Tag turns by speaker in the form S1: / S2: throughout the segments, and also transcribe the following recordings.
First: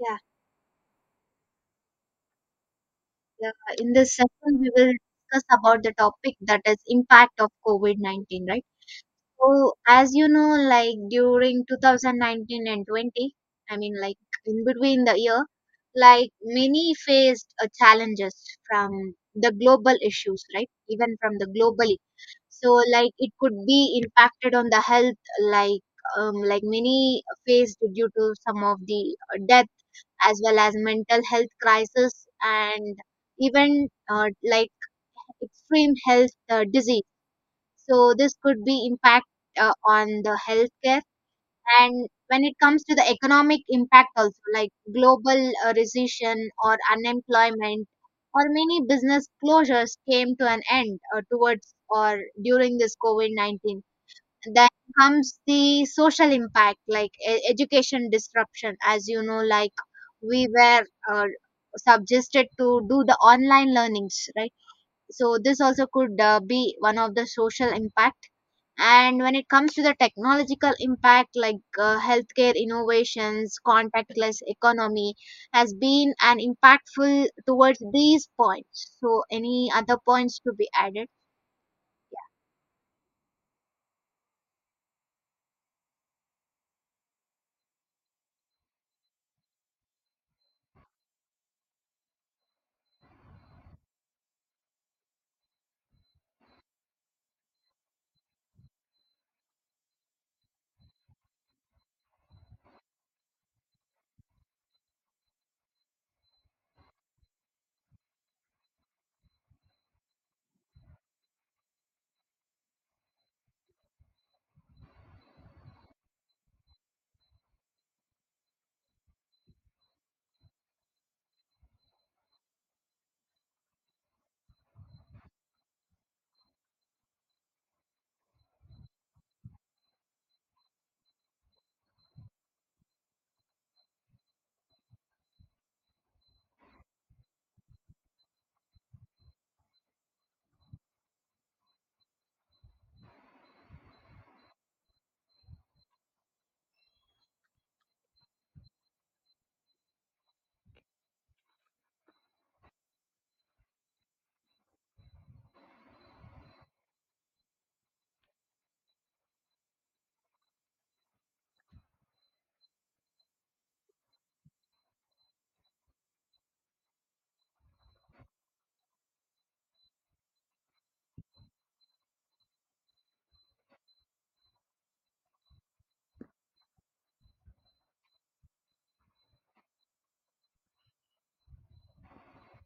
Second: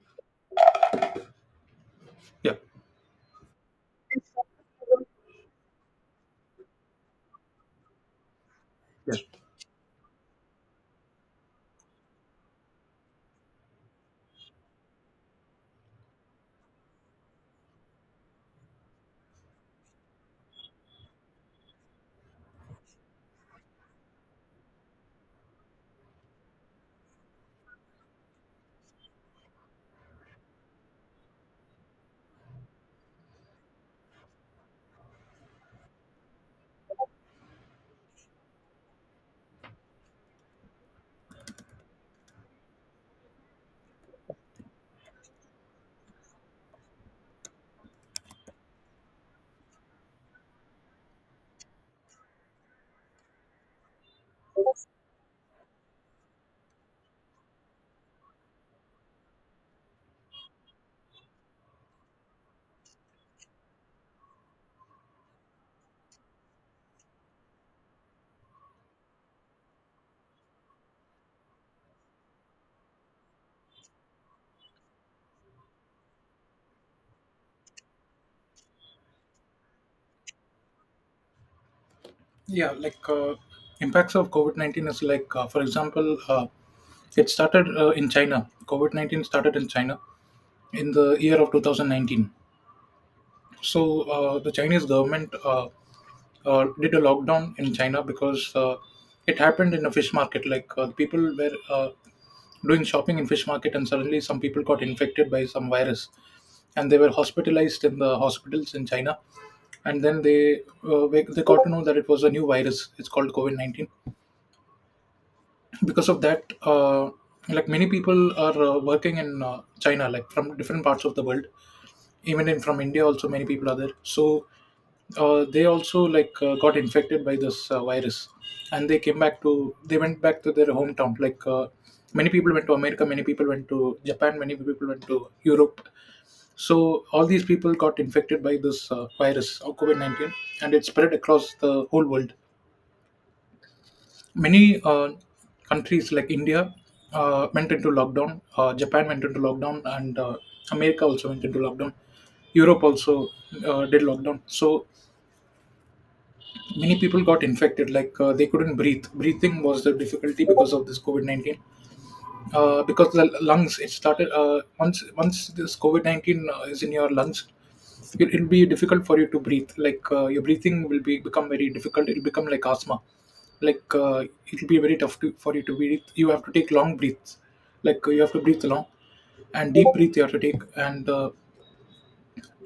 S1: Yeah,
S2: Yeah,
S1: yeah. In this session, we will discuss about the topic that is impact of COVID-19, right?
S2: yes.
S1: So, as you know, like during 2019 and 20, I mean, like in between the year, like many faced challenges from the global issues, right? Even from the globally. So, like it could be impacted on the health, like like many faced due to some of the death, as well as mental health crisis, and even like extreme health disease. So this could be impact on the healthcare. And when it comes to the economic impact also, like global recession or unemployment, or many business closures came to an end towards or during this COVID-19. Then comes the social impact, like education disruption, as you know, like we were uh, suggested to do the online learnings, right? So this also could be one of the social impact. And when it comes to the technological impact, like healthcare innovations, contactless economy has been an impactful towards these points. So any other points to be added?
S2: Yeah, like impacts of COVID 19 is like, for example, it started in China. COVID 19 started in China in the year of 2019. So the Chinese government did a lockdown in China because it happened in a fish market. Like people were doing shopping in fish market, and suddenly some people got infected by some virus, and they were hospitalized in the hospitals in China. And then they got to know that it was a new virus. It's called COVID 19. Because of that, like, many people are working in china, like from different parts of the world, even in from india also, many people are there. So they also, like got infected by this virus, and they went back to their hometown, like many people went to america, many people went to japan, many people went to europe. So all these people got infected by this virus of COVID-19, and it spread across the whole world. Many countries like India went into lockdown, Japan went into lockdown, and America also went into lockdown. Europe also did lockdown. So many people got infected, like they couldn't breathe. Breathing was the difficulty because of this COVID 19, because the lungs, it started once this COVID 19 is in your lungs, it'll be difficult for you to breathe. Like your breathing will be become very difficult. It'll become like asthma. Like it'll be very tough for you to breathe. You have to take long breaths. Like you have to breathe long and deep breath you have to take. and uh,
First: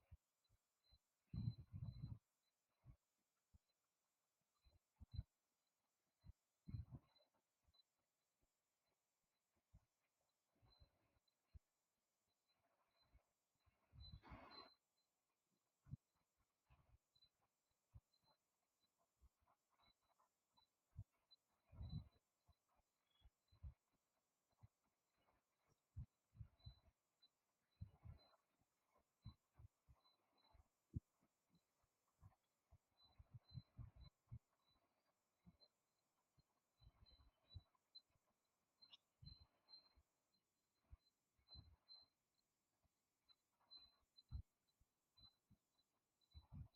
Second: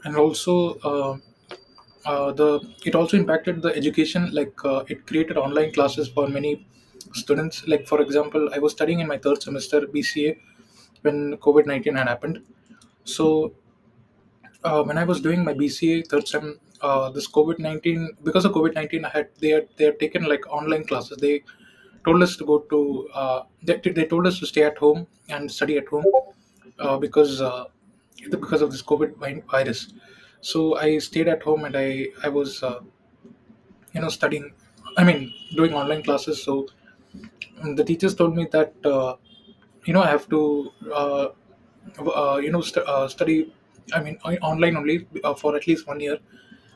S2: and also, the it also impacted the education. Like it created online classes for many students. Like for example, I was studying in my third semester bca when COVID 19 had happened. So, when I was doing my BCA third sem, because of COVID 19, I had they had they had taken, like, online classes. They told us to go to, they told us to stay at home and study at home, because of this COVID virus. So I stayed at home, and I was, studying. I mean, doing online classes. So, and the teachers told me that, I have to, study. I mean, online only, for at least one year.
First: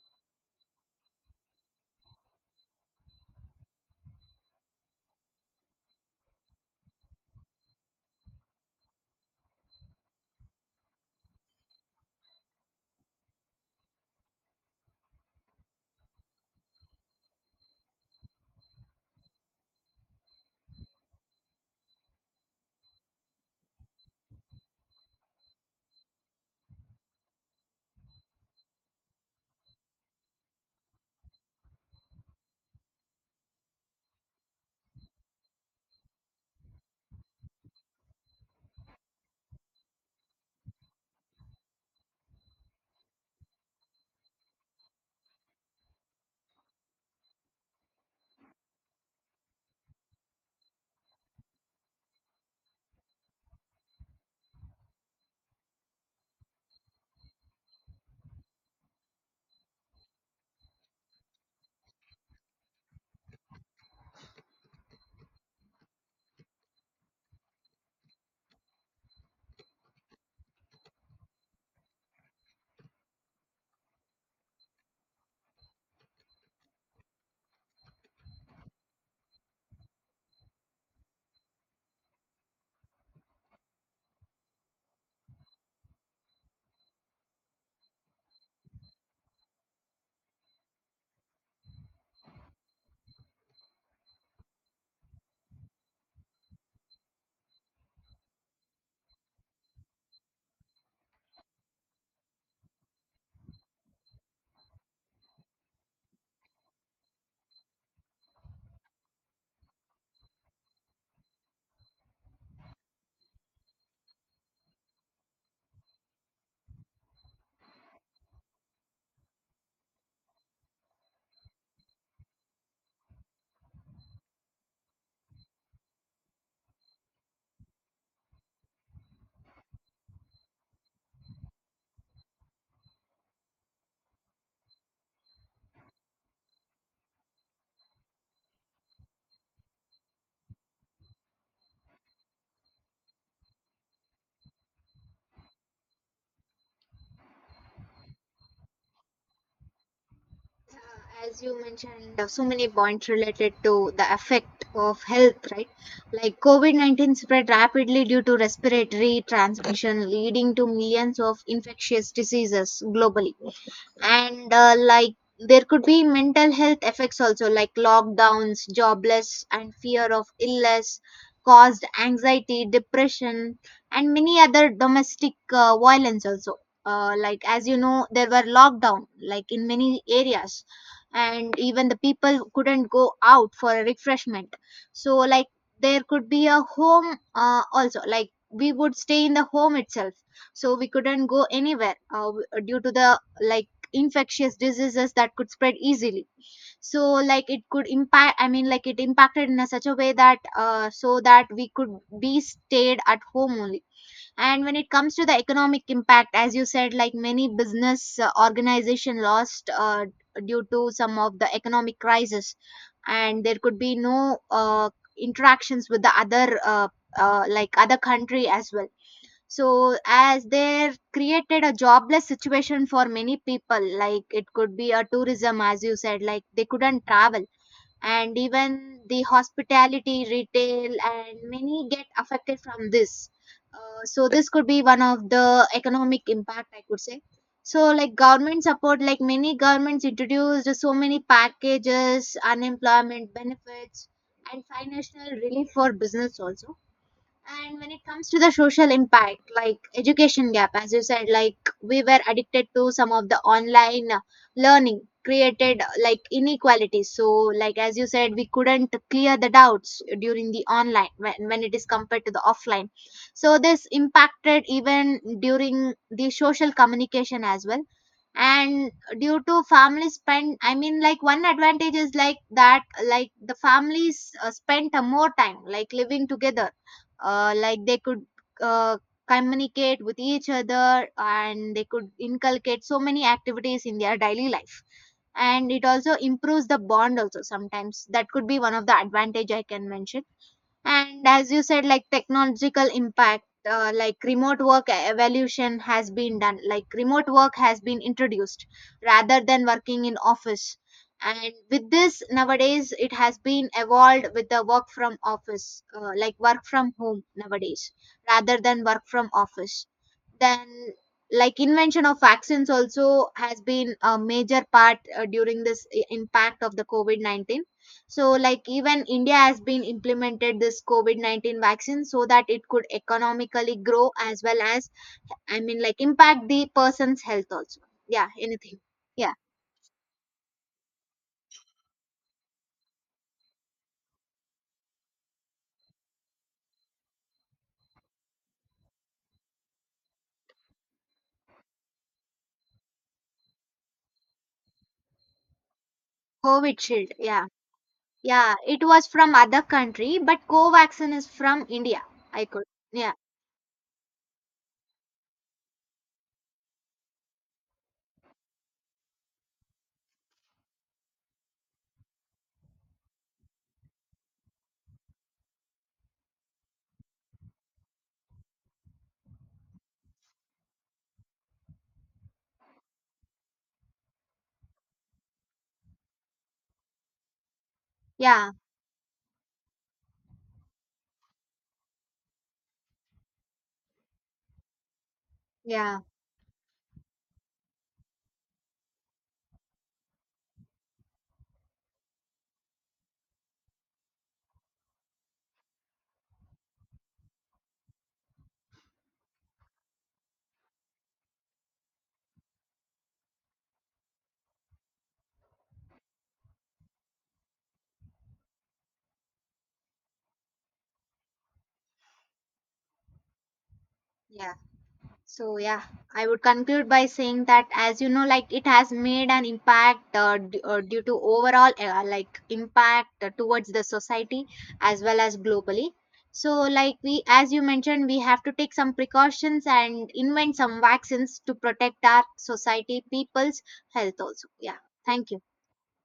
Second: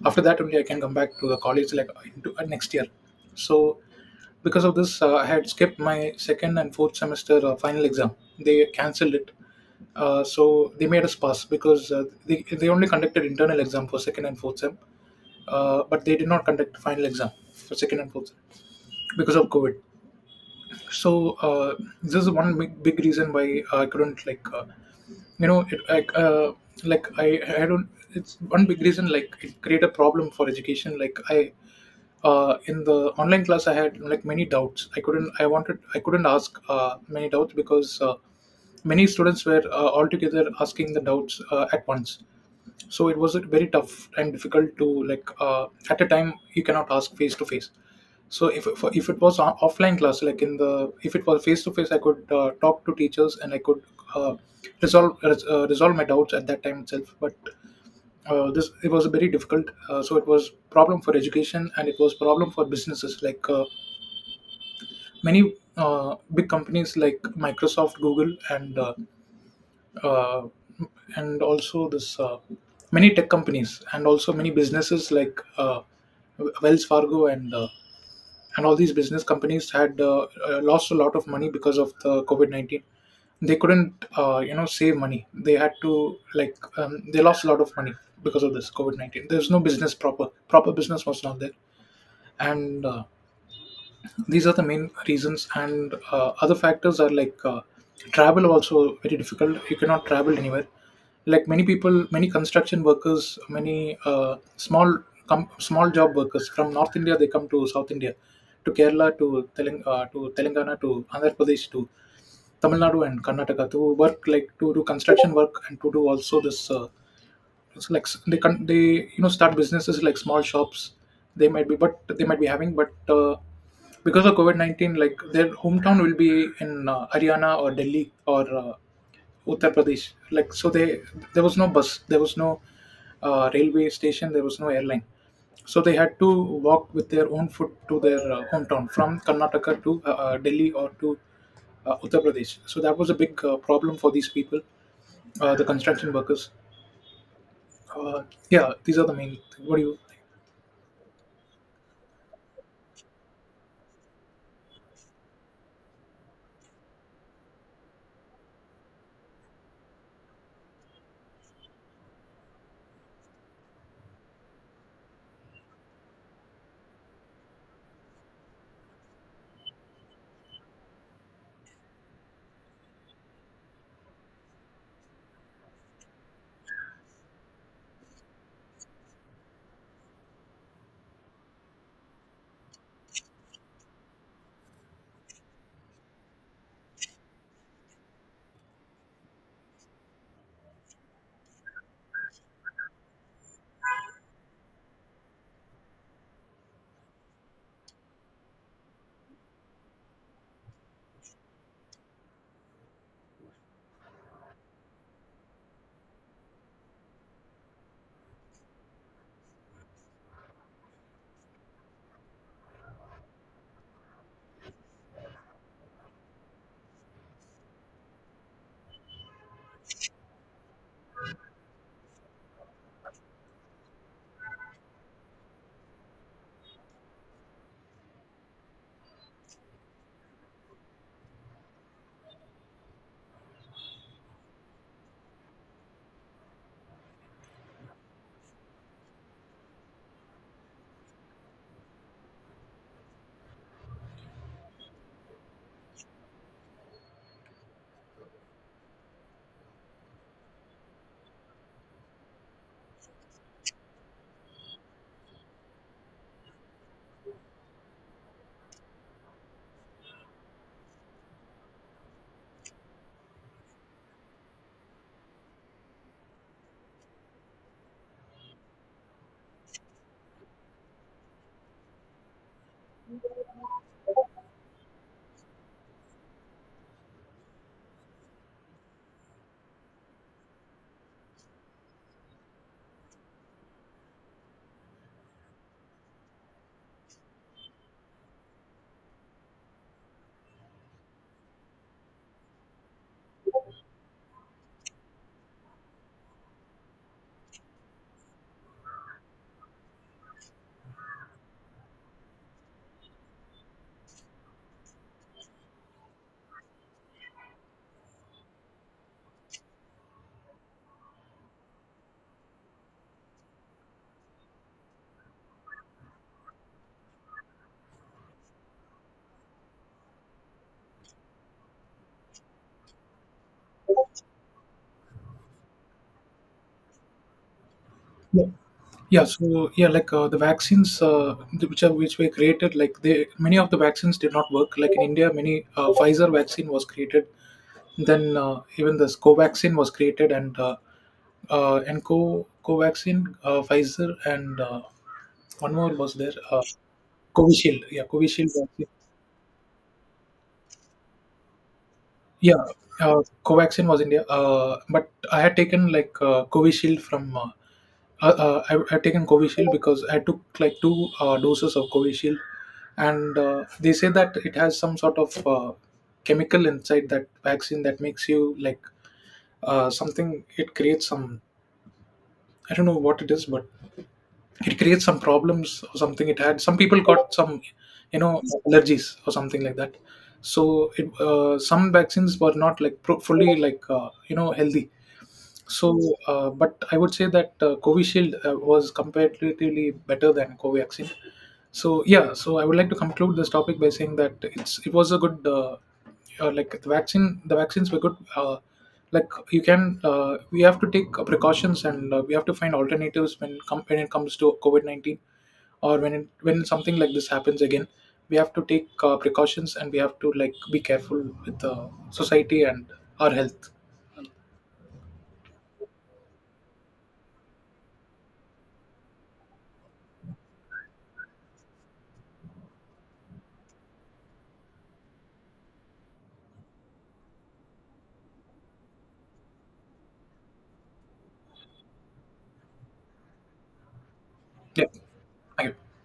S2: After that only, I can come back to the college, like, into, next year. So, because of this, I had skipped my second and fourth semester, final exam. They cancelled it. So they made us pass because, they only conducted internal exam for second and fourth sem, but they did not conduct final exam for second and fourth sem because of COVID. So, this is one big, big reason why I couldn't, like, you know it like i don't. It's one big reason, like, it create a problem for education. Like, I in the online class, I had, like, many doubts. I couldn't ask many doubts because many students were altogether asking the doubts at once. So it was, like, very tough and difficult to, like, at a time, you cannot ask face to face. So if it was offline class, like, in the if it was face to face, I could talk to teachers, and I could uh, resolve my doubts at that time itself. But this it was very difficult. So it was problem for education, and it was problem for businesses. Like many big companies like microsoft, google, and, uh, also this, many tech companies, and also many businesses like Wells Fargo, and all these business companies had lost a lot of money because of the COVID 19. They couldn't, save money. They had to, like, they lost a lot of money because of this COVID 19. There's no business, proper business was not there. And these are the main reasons. And other factors are, like, travel also very difficult. You cannot travel anywhere. Like many people, many construction workers, many small, small job workers from north india, they come to south india, to kerala, to to telangana, to andhra pradesh, to tamil nadu and karnataka to work, like to do construction work, and to do also this. It's like, they can they, start businesses like small shops. They might be, but they might be having. But, uh, because of COVID-19, like, their hometown will be in haryana or delhi, or uttar pradesh. Like, so they, there was no bus, there was no railway station, there was no airline. So they had to walk with their own foot to their hometown from Karnataka to Delhi, or to Uttar Pradesh. So that was a big problem for these people, the construction workers. Uh, yeah, these are the main. Like, what do you?
S1: As you mentioned, there so many points related to the effect of health, right? Like COVID 19 spread rapidly due to respiratory transmission, leading to millions of infectious diseases globally. And like there could be mental health effects also, like lockdowns, jobless, and fear of illness caused anxiety, depression, and many other domestic violence also. Like as you know, there were lockdown like in many areas, and even the people couldn't go out for a refreshment, so like there could be a home also, like we would stay in the home itself, so we couldn't go anywhere due to the like infectious diseases that could spread easily. So like it could impact, I mean, like it impacted in a such a way that so that we could be stayed at home only. And when it comes to the economic impact, as you said, like many business organization lost due to some of the economic crisis. And there could be no interactions with the other like other country as well. So as they created a jobless situation for many people, like it could be a tourism, as you said, like they couldn't travel, and even the hospitality, retail, and many get affected from this. So this could be one of the economic impact, I could say. So like government support, like many governments introduced so many packages, unemployment benefits, and financial relief for business also. And when it comes to the social impact, like education gap, as you said, like we were addicted to some of the online learning, created like inequalities. So, like as you said, we couldn't clear the doubts during the online when it is compared to the offline. So this impacted even during the social communication as well. And due to family spend, I mean, like one advantage is like that, like the families spent more time like living together, like they could uh, communicate with each other, and they could inculcate so many activities in their daily life. And it also improves the bond also sometimes. That could be one of the advantage I can mention. And as you said, like technological impact, like remote work evolution has been done. Like remote work has been introduced, rather than working in office. And with this, nowadays it has been evolved with the work from office, like work from home nowadays, rather than work from office. Then, like invention of vaccines also has been a major part during this impact of the COVID 19. So, like even India has been implemented this COVID 19 vaccine so that it could economically grow, as well as, I mean, like impact the person's health also. Yeah,
S2: Yeah,
S1: anything.
S2: yeah.
S1: Yeah,
S2: So yeah, like the vaccines, which were created. Like, they many of the vaccines did not work. Like in India, many Pfizer vaccine was created. Then even this Covaxin was created, and, Co Covaxin, Pfizer, and one more was there.
S1: COVID shield. Yeah,
S2: Covishield, yeah, Covishield
S1: yeah, it
S2: vaccine.
S1: was from other country, but Covaxin is from India. I
S2: Yeah,
S1: could. Yeah,
S2: Covaxin was India, but I had taken, like, Covishield from. I had taken Covishield because I took, like, two doses of Covishield, and they say that it has some sort of chemical inside that vaccine that makes you, like, something. It creates some, I don't know what it is, but it creates some problems, or something. It had some, people got some, you know
S1: yeah,
S2: allergies, or something like that. So some vaccines were not, like, fully, like, healthy. So,
S1: yeah,
S2: but I would say that, covishield was comparatively better than covaxin. So yeah, so I would like to conclude this topic by saying that it was a good, like, the vaccines were good. Like, you can we have to take precautions, and we have to find alternatives, when it comes to COVID-19, or when something like this happens again, we have to take precautions, and we have to, like, be careful with the society and our health.
S1: yeah. So yeah, I would conclude by saying that as you know, like it has made an impact due to overall like impact towards the society, as well as globally. So like we, as you mentioned, we have to take some precautions and invent some vaccines to protect our society people's health also. Yeah,
S2: Yeah,
S1: thank you.
S2: thank you.